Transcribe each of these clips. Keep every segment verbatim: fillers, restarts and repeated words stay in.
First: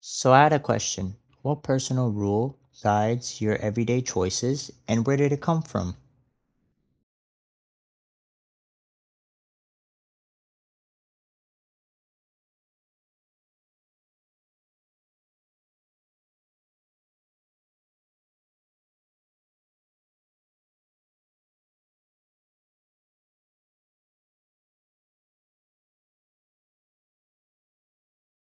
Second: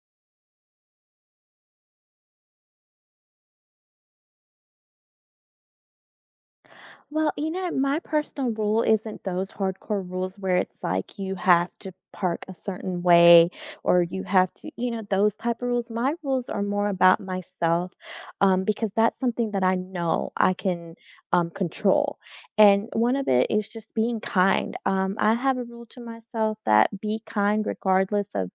So I had a question. What personal rule guides your everyday choices and where did it come from? Well, you know, my personal rule isn't those hardcore rules where it's like you have to park a certain way or you have to, you know, those type of rules. My rules are more about myself um, because that's something that I know I can um, control. And one of it is just being kind. Um, I have a rule to myself that be kind regardless of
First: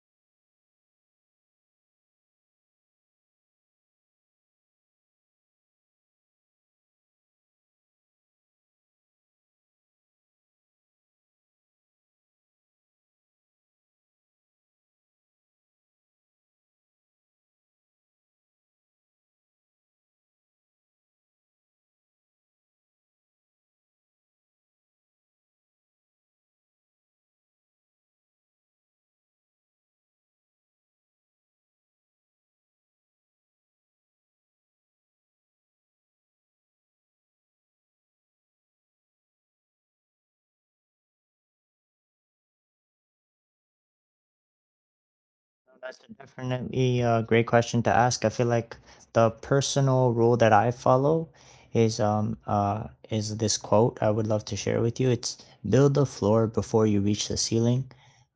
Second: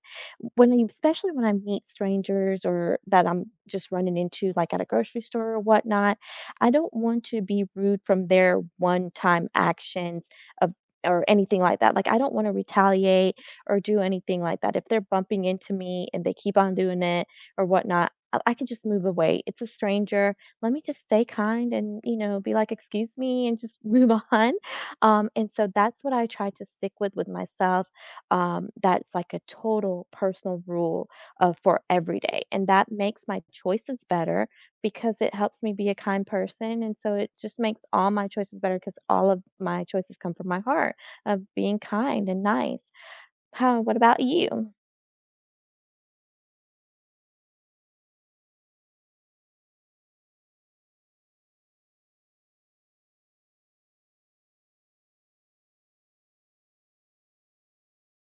when you, especially when I meet strangers or that I'm just running into like at a grocery store or whatnot. I don't want to be rude from their one-time actions of or anything like that. Like I don't want to retaliate or do anything like that. If they're bumping into me and they keep on doing it or whatnot, I, I can just move away. It's a stranger. Let me just stay kind and, you know, be like, excuse me, and just move on. Um, and so that's what I try to stick with with myself. Um, that's like a total personal rule uh, for every day, and that makes my choices better because it helps me be a kind person, and so it just makes all my choices better. Because all of my choices come from my heart of being kind and nice. Huh, what about you? Uh, That's a definitely a great question to ask. I feel like the personal rule that I follow is um uh is this quote I would love to share with you. It's build the floor before you reach the ceiling.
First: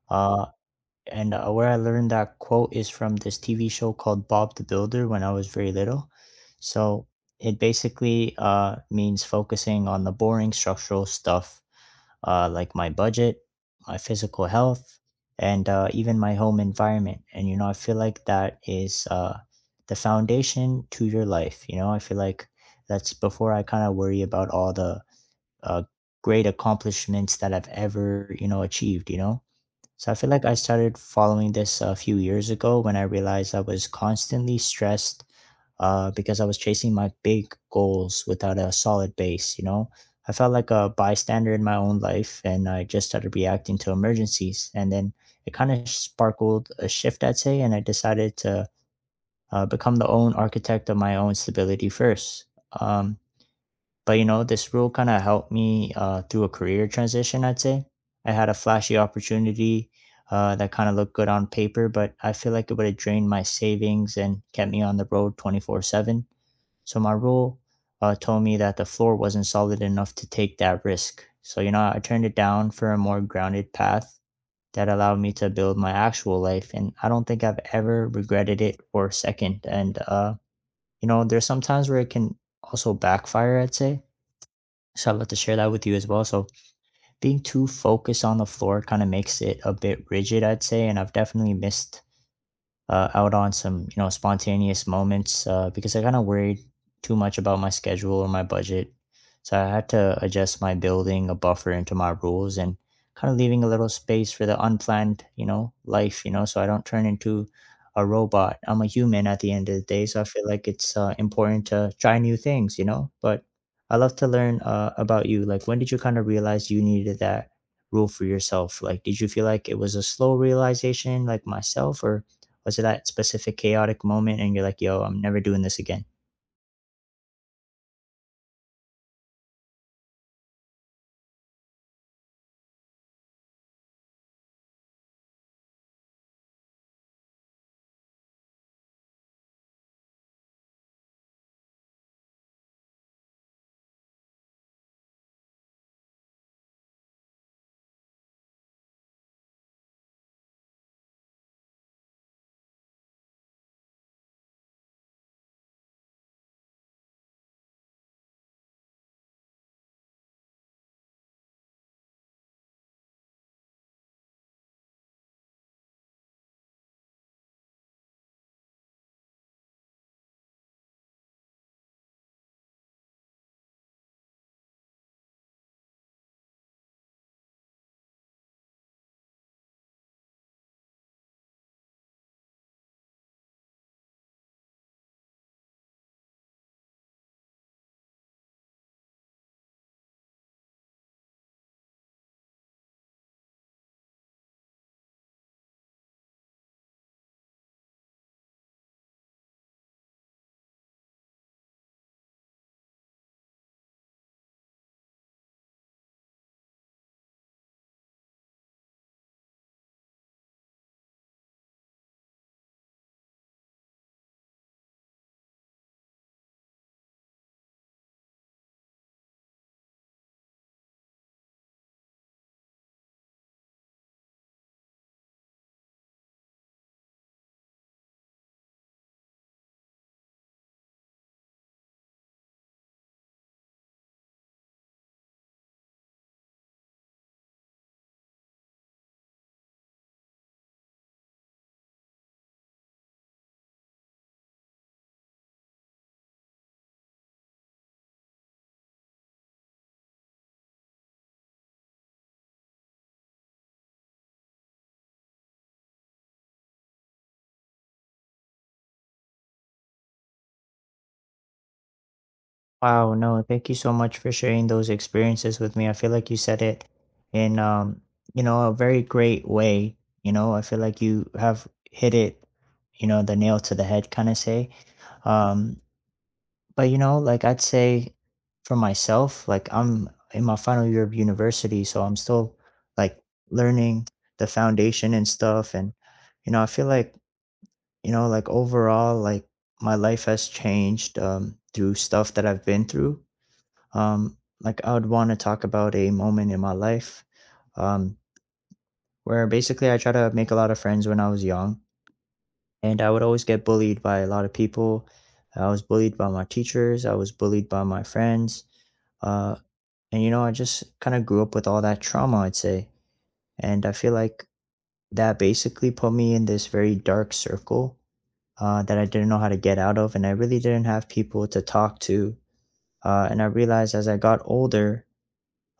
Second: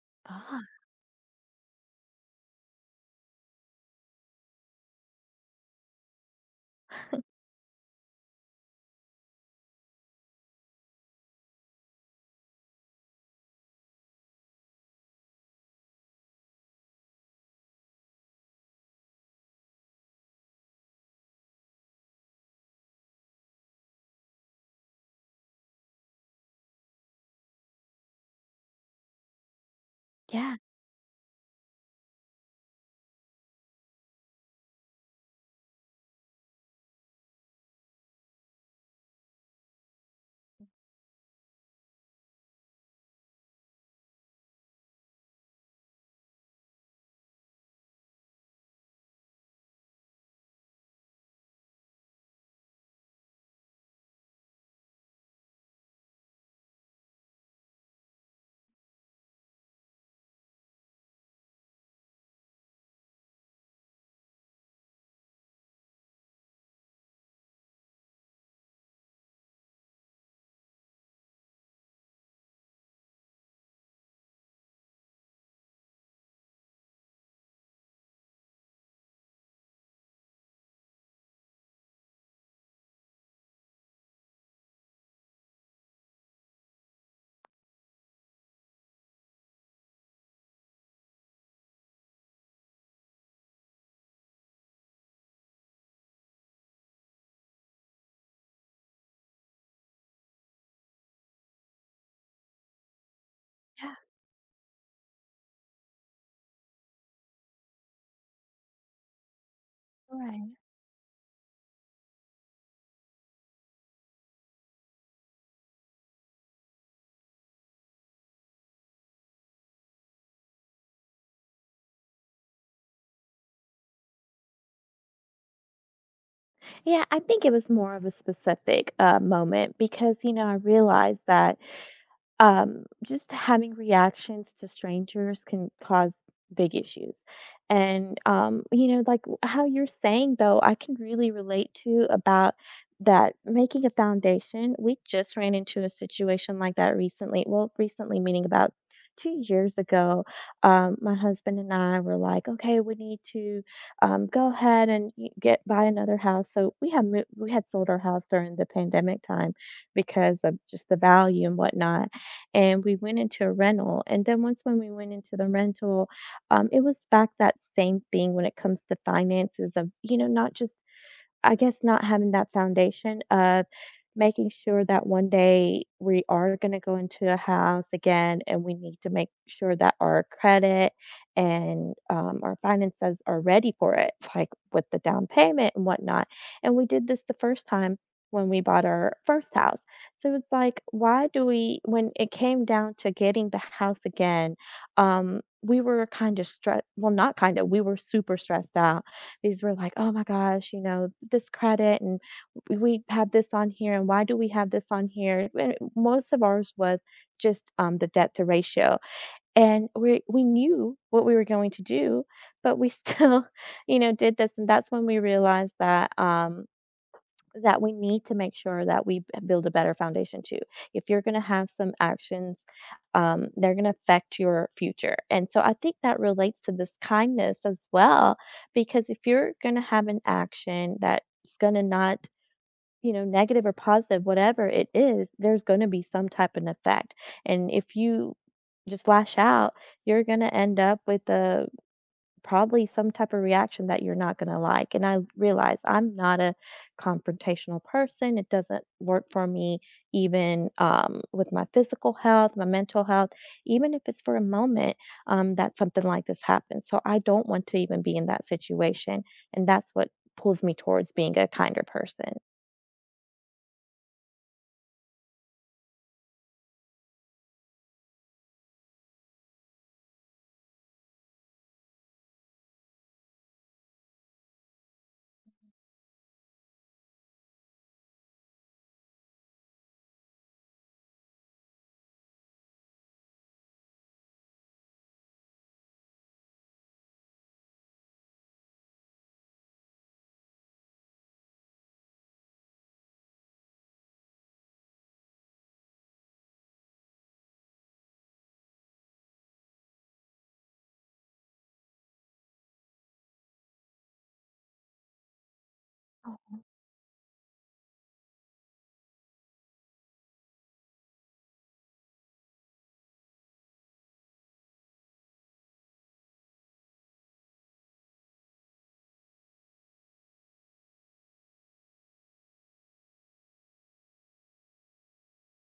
Uh Ah, and uh, Where I learned that quote is from this T V show called Bob the Builder when I was very little. So it basically uh, means focusing on the boring structural stuff, uh, like my budget, my physical health, and uh, even my home environment. And, you know, I feel like that is uh, the foundation to your life. You know, I feel like that's before I kind of worry about all the uh, great accomplishments that I've ever, you know, achieved, you know? So I feel like I yeah, started following this a few years ago when I realized I was constantly stressed, uh, because I was chasing my big goals without a solid base, you know? I felt like a bystander in my own life and I just started reacting to emergencies. And then it kind of sparkled a shift, I'd say, and I decided to, uh, become the own architect of my own stability first. Um, but you know, this rule kind of helped me uh, through a career transition, I'd say. I had a flashy opportunity, uh, that kind of looked good on paper, but I feel like it would have drained my savings and kept me on the road twenty-four seven. So my rule, uh, told me that the floor wasn't solid enough to take that risk. So, you know, I turned it down for a more grounded path that allowed me to build my actual life. And I don't think I've ever regretted it for a second. And, uh, you know, there's some times where it can also backfire, I'd say. So I'd love to share that with you as well. So being too focused on the floor kind of makes it a bit rigid, I'd say, and I've definitely missed uh, out on some, you know, spontaneous moments, uh, because I kind of worried too much about my schedule or my budget, so I had to adjust my building a buffer into my rules and kind of leaving a little yeah, space for the unplanned, you know, life, you know, so I don't turn into a robot. I'm a human at the end of the day, so I feel right. like it's uh, important to try new things, you know. But I love to learn uh, about you. Like, when did you kind of realize you needed that rule for yourself? Like, did you feel like it was a slow realization, like myself, or was it that specific chaotic moment and you're like, yo, I'm never doing this again? Yeah, I think it was more of a specific, uh, moment because, you know, I realized that um, just having reactions to strangers can cause big issues. And, um, you know, like w- how you're saying, though, I can really relate to about that making a foundation. We just ran into a situation like that recently. Well, recently, meaning about two years ago, um, my husband and I were like, okay, we need to um, go ahead and y- get buy another house. So we had mo- we had sold our house during the pandemic time because of just the value and whatnot and we went into a rental. And then once when we went into the rental, um, it was back that same thing when it comes to finances of, you know, not just I guess not having that foundation of making sure that one day we are going to go into a house again and we need to make sure that our credit and um, our finances are ready for it, like with the down payment and whatnot. And we did this the first time when we bought our first house. So it's like, why do we, when it came down to getting the house again, um, we were kind of stressed. Well, not kind of, we were super stressed out these were like, "Oh my gosh, you know, this credit and w we had this on here and why do we have this on here?" And most of ours was just, um, the debt to ratio, and we we knew what we were going to do, but we still, you know, did this, and that's when we realized that, um, that we need to make sure that we b- build a better foundation to. If you're going to have some actions, um, they're going to affect your future. And so I think that relates to this kindness as well, because if you're going to have an action that's going to not, you know, negative or positive, whatever it is, there's going to be some type of effect, and if you just lash out, you're going to end up with a probably some type of reaction that you're not going to like. And I realize I'm not a confrontational person. It doesn't work for me, even um, with my physical health, my mental health, even if it's for a moment um, that something like this happens. So I don't want to even be in that situation. And that's what pulls me towards being a kinder person. Wow, no, thank you so much for sharing those experiences with me. I feel like you said it in um, you know, a very great way. You know, I feel like you have hit it, you know, the nail to the head kind of say. Um, but you know, like I'd say for myself, like I'm in my final year of university, so I'm still like learning the foundation and stuff, and you know, I feel like, you know, like overall, like my life has changed um, through stuff that I've been through. Um, like I would want to talk about a moment in my life, um, where basically I try to make a lot of friends when I was young, and I would always get bullied by a lot of people. I was bullied by my teachers. I was bullied by my friends. Uh, and you know, I just kind of grew up with all that trauma, I'd say. And I feel like that basically put me in this very dark circle, uh, that I didn't know how to get out of, and I really didn't have people to talk to. Uh, and I realized as I got older,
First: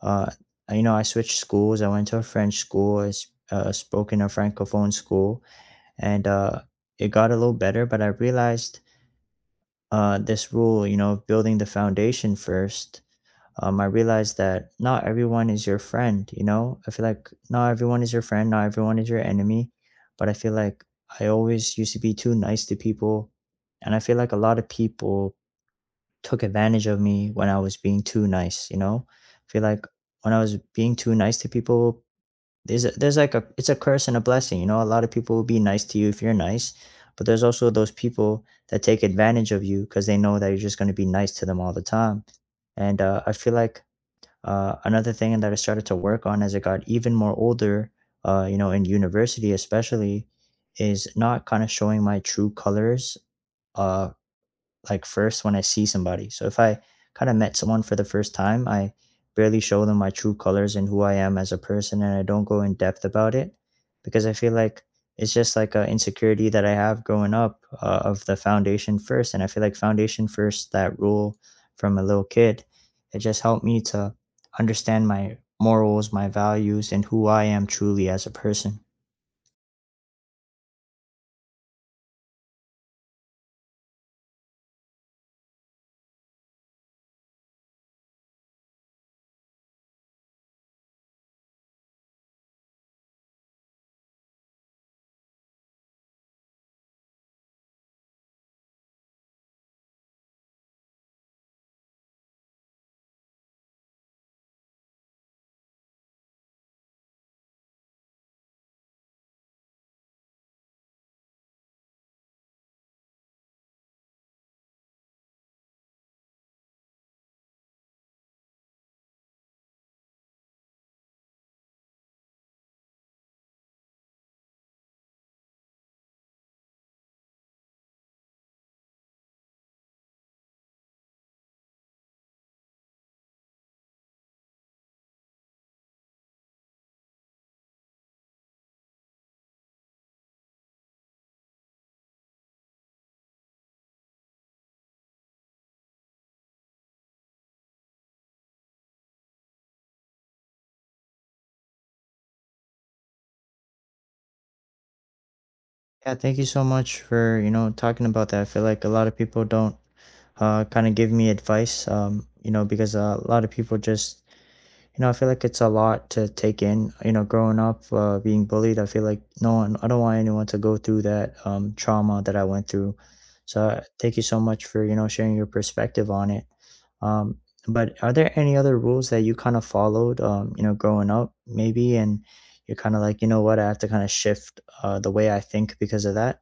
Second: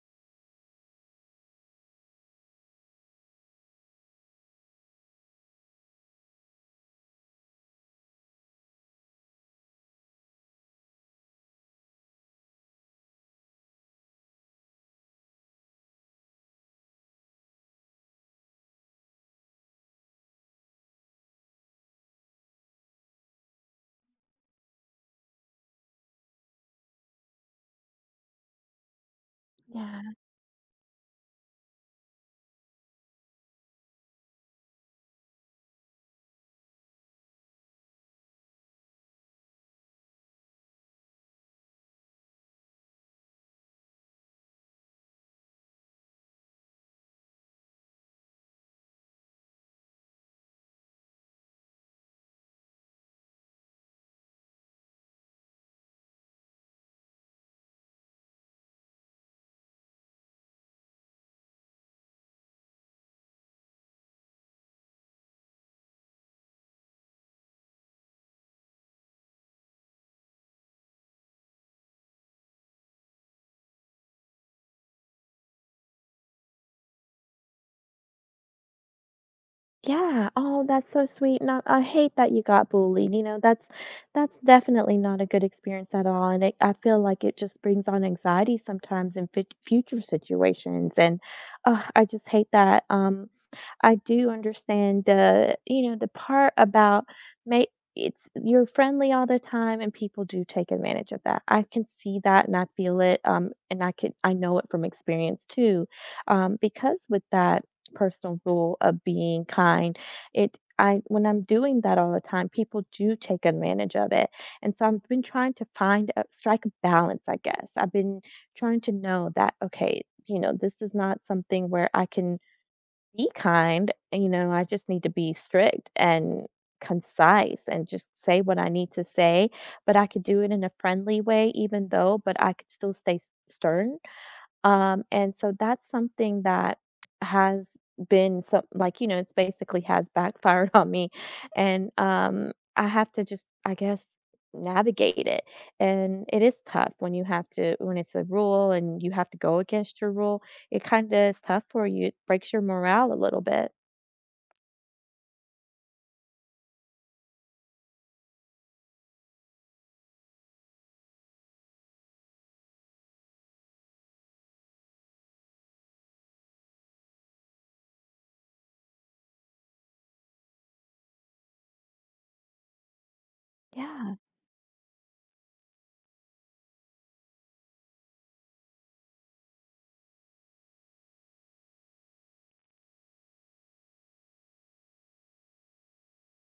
uh, you know, I switched schools. I went to a French school. I s- uh, spoke in a francophone school, and uh, it got a little better. But I realized, uh, this rule, you know, of building the foundation first, um, I realized that not everyone is your friend. You know, I feel like not everyone is your friend, not everyone is your enemy. But I feel like I always used to be too nice to people. And I feel like a lot of people took advantage of me when I was being too nice. You know, I feel like Yeah. when I was being too nice to people, there's, a, there's like a, it's a curse and a blessing. You know, a lot of people will be nice to you if you're nice. But there's also those people that take advantage of you because they know that you're just going to be nice to them all the time. And uh, I feel like, uh, another thing that I started to work on as I got even more older, uh, you know, in university especially, is not kind of showing my true colors. Uh, like first when I see somebody. So if I kind of met someone for the first time, I barely show them my true colors and who I am as a person, and I don't go in depth about it because I feel like it's just like an insecurity that I have growing up, uh, of the foundation first. And I feel like foundation first, that rule from a little kid, it just helped me to understand my morals, my values, and who I am truly as a person. Yeah. Oh, that's so sweet. Not I hate that you got bullied. You know, that's that's definitely not a good experience at all. And it, I feel like it just brings on anxiety sometimes in fit future situations. And uh, I just hate that. Um, I do understand the, you know, the part about may it's you're friendly all the time and people do take advantage of that. I can see that and I feel it. Um, and I can I know it from experience too. Um, because with that personal rule of being kind, it I when I'm doing that all the time, people do take advantage of it. And so I've been trying to find a strike a balance, I guess. I've been trying to know that okay, you know, this is not something where I can be kind. You know, I just need to be strict and concise and just say what I need to say. But I could do it in a friendly way, even though, but I could still stay s- stern um, and so that's something that has been some like, you know, it's basically has backfired on me. And um, I have to just, I guess, navigate it. And it is tough when you have to, when it's a rule and you have to go against your rule. It kind of is tough for you. It breaks your morale a little bit. Yeah, thank you so much for, you know, talking about that. I feel like a lot of people don't uh kind of give me advice, um, you know, because uh, a lot of people just, you know, I feel like it's a lot to take in, you know, growing up uh being bullied. I feel like no one, I don't want anyone to go through that um trauma that I went through. So, uh, Yeah. thank you so much for, you know, sharing your perspective on it. Um but are there any other rules that you kind of followed, um, you know, growing up maybe, and you're kind of like, you know what, I have to kind of shift uh, the way I think because of that.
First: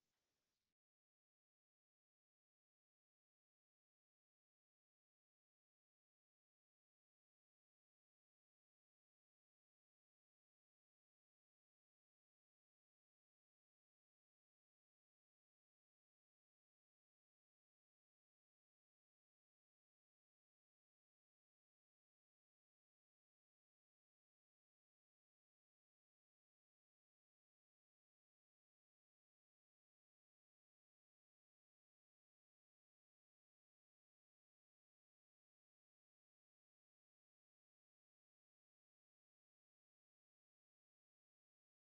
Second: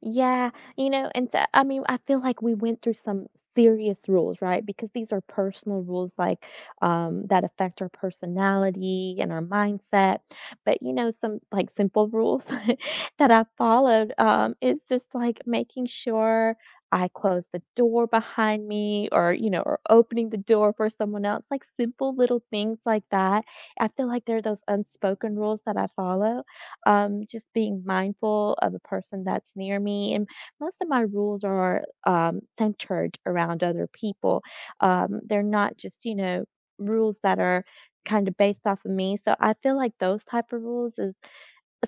Yeah, you know, and so I mean, I feel like we went through some serious rules, right? Because these are personal rules like um that affect our personality and our mindset. But you know, some like simple rules that I followed um is just like making sure I close the door behind me or, you know, or opening the door for someone else, like simple little things like that. I feel like there are those unspoken rules that I follow um, just being mindful of the person that's near me. And most of my rules are um, centered around other people. Um, they're not just, you know, rules that are kind of based off of me. So I feel like those type of rules is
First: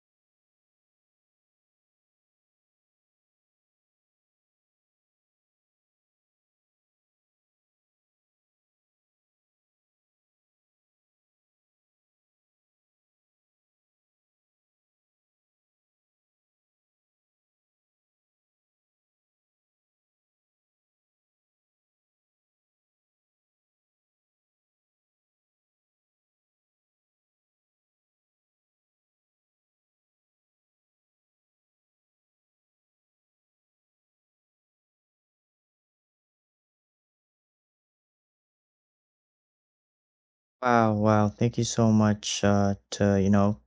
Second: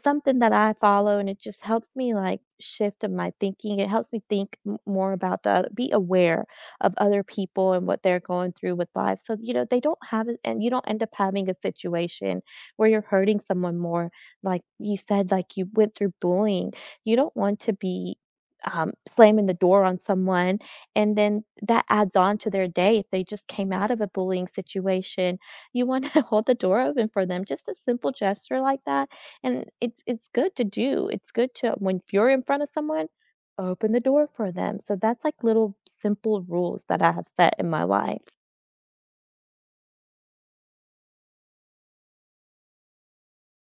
something that I follow, and it just helps me, like, shift in my thinking. It helps me think m more about the other, be aware of other people and what they're going through with life, so, you know, they don't have it and you don't end up having a situation where you're hurting someone more. Like you said, like, you went through bullying. You don't want to be, um, slamming the door on someone, and then that adds on to their day if they just came out of a bullying situation. You wanna hold the door open for them, just a simple gesture like that, and it's it's good to do. It's good to when if you're in front of someone, open the door for them. So that's like little simple rules that I have set in my life. Wow, wow. Thank you so much uh to, you know,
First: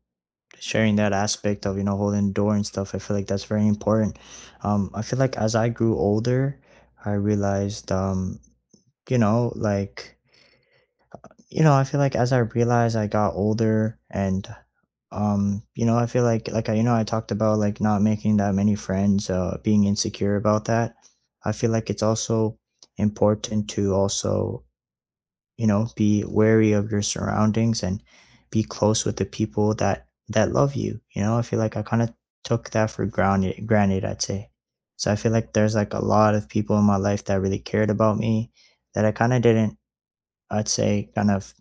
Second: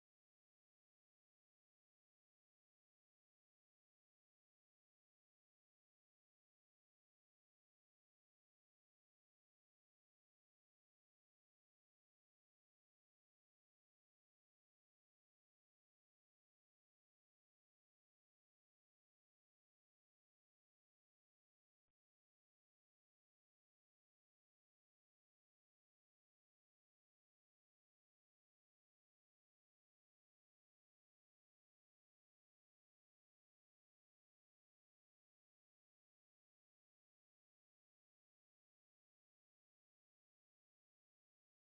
sharing that aspect of, you know, holding the door and stuff. I feel like that's very important. Um, I feel like as I grew older, I realized, um, you know, like, you know, I feel like as I realized I got older, and um, you know, I feel like like I, you know, I talked about like not making that many friends, uh being insecure about that. I feel like it's also important to also, you know, be wary of your surroundings and be close with the people that that love you. You know, I feel like I kind of took that for granted granted I'd say. So I feel like there's like a lot of people in my life that really cared about me that I kind of didn't, I'd say kind of,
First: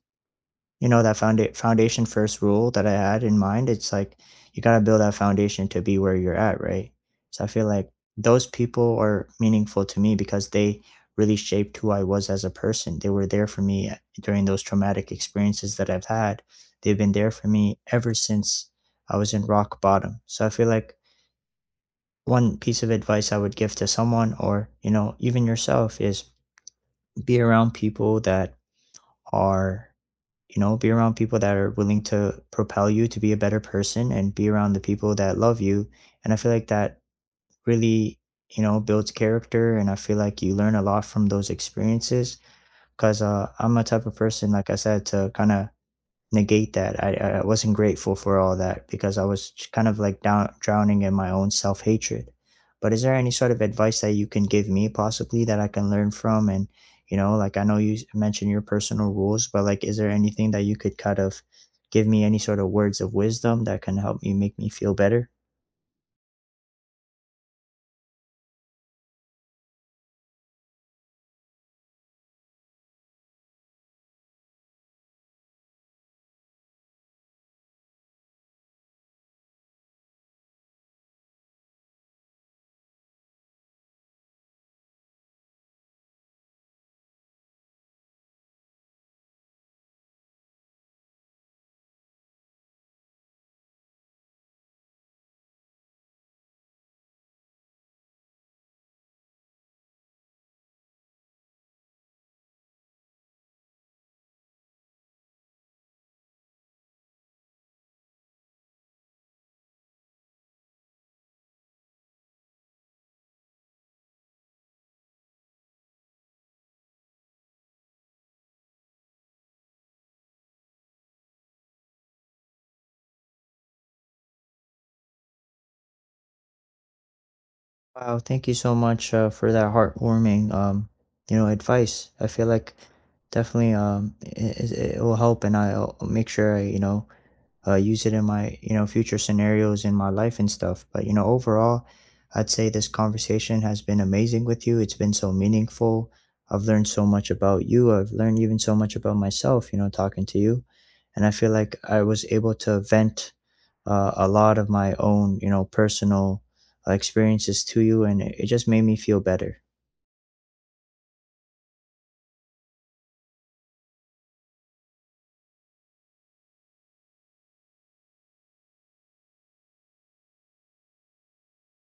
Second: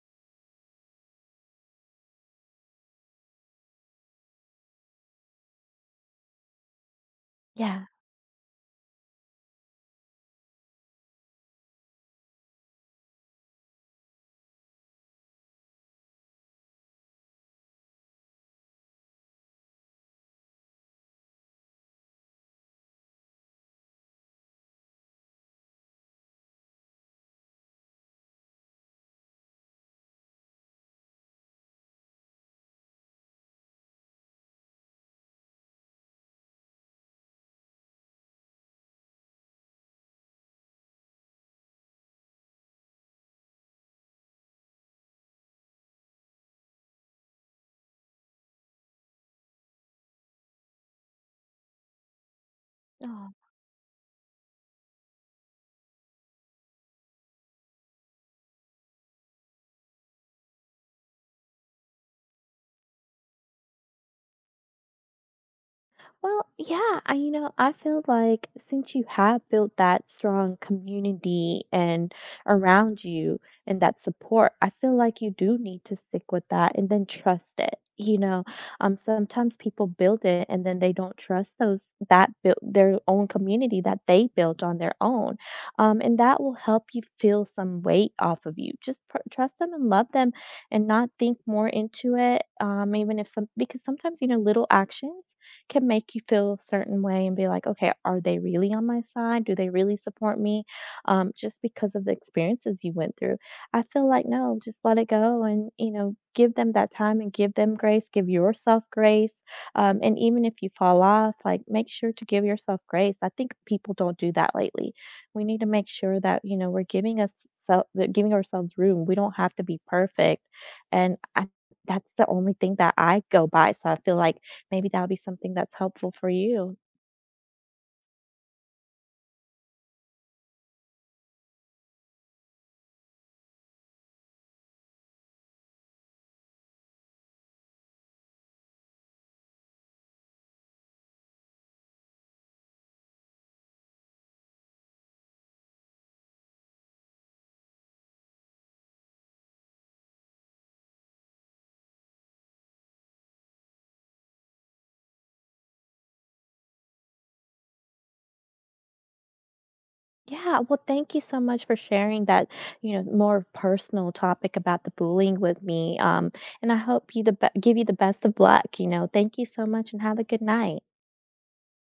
you know, that found foundation first rule that I had in mind, it's like you gotta build that foundation to be where you're at, right? So I feel Yeah. like those people are meaningful to me because they really shaped who I was as a person. They were there for me, eh, during those traumatic experiences that I've had. They've been there for me ever since I was in rock bottom. So I feel like one piece of advice I would give to someone, or, you know, even yourself, is be around people that are, you know, be around people that are willing to propel you to be a better person, and be around the people that love you. And I feel like that really, you know, builds character, and I feel like you learn a lot from those experiences, because uh, I'm a type of person, like I said, to kind of negate that. I, I- wasn't grateful for all that because I was kind of like down, drowning in my own self hatred. But is there Aw. any sort of advice that you can give me possibly that I can learn from? And, you know, like I know you s- mentioned your personal rules, but like, is there anything that you could kind of give me, any sort of words of wisdom that can help me make me feel better? Well, yeah, I, you know, I feel like since you have built that strong community and around you and that support, I feel like you do need to stick with that and then trust it. You know, um, sometimes people build it and then they don't trust those that built their own community that they built on their own, um, and that will help you feel some weight off of you. Just pr- trust them and love them, and not think more into it. Um, even if some because sometimes, you know, little actions can make you feel a certain way and be like, okay, are they really on my side? Do they really support me? Um, just because of the experiences you went through. I feel like, no, just let it go and, you know, give them that time and give them grace, give yourself grace. Um, and even if you fall off, like make sure to give yourself grace. I think people don't do that lately. We need to make sure that, you know, we're giving us self, giving ourselves room. We don't have to be perfect. And I, that's the only thing that I go by. So I feel like maybe that'll be something that's helpful for you. Wow, thank you so much uh, for that heartwarming, um, you know, advice. I feel like definitely, um, it, it it will help, and I'll make sure I, you know, uh, use it in my, you know, future scenarios in my life and stuff. But you know, overall, I'd say this conversation has been amazing with you. It's been so meaningful. I've learned so much about you. I've learned even so much about myself, you know, talking to you. And I feel like I was able to vent, uh, a lot of my own, you know, personal, uh, experiences to you, and it it just made me feel better. Yeah, well, thank you so much for sharing that, you know, more personal topic about the bullying with me. Um, and I hope you the be- give you the best of luck. You know, thank you so much, and have a good night.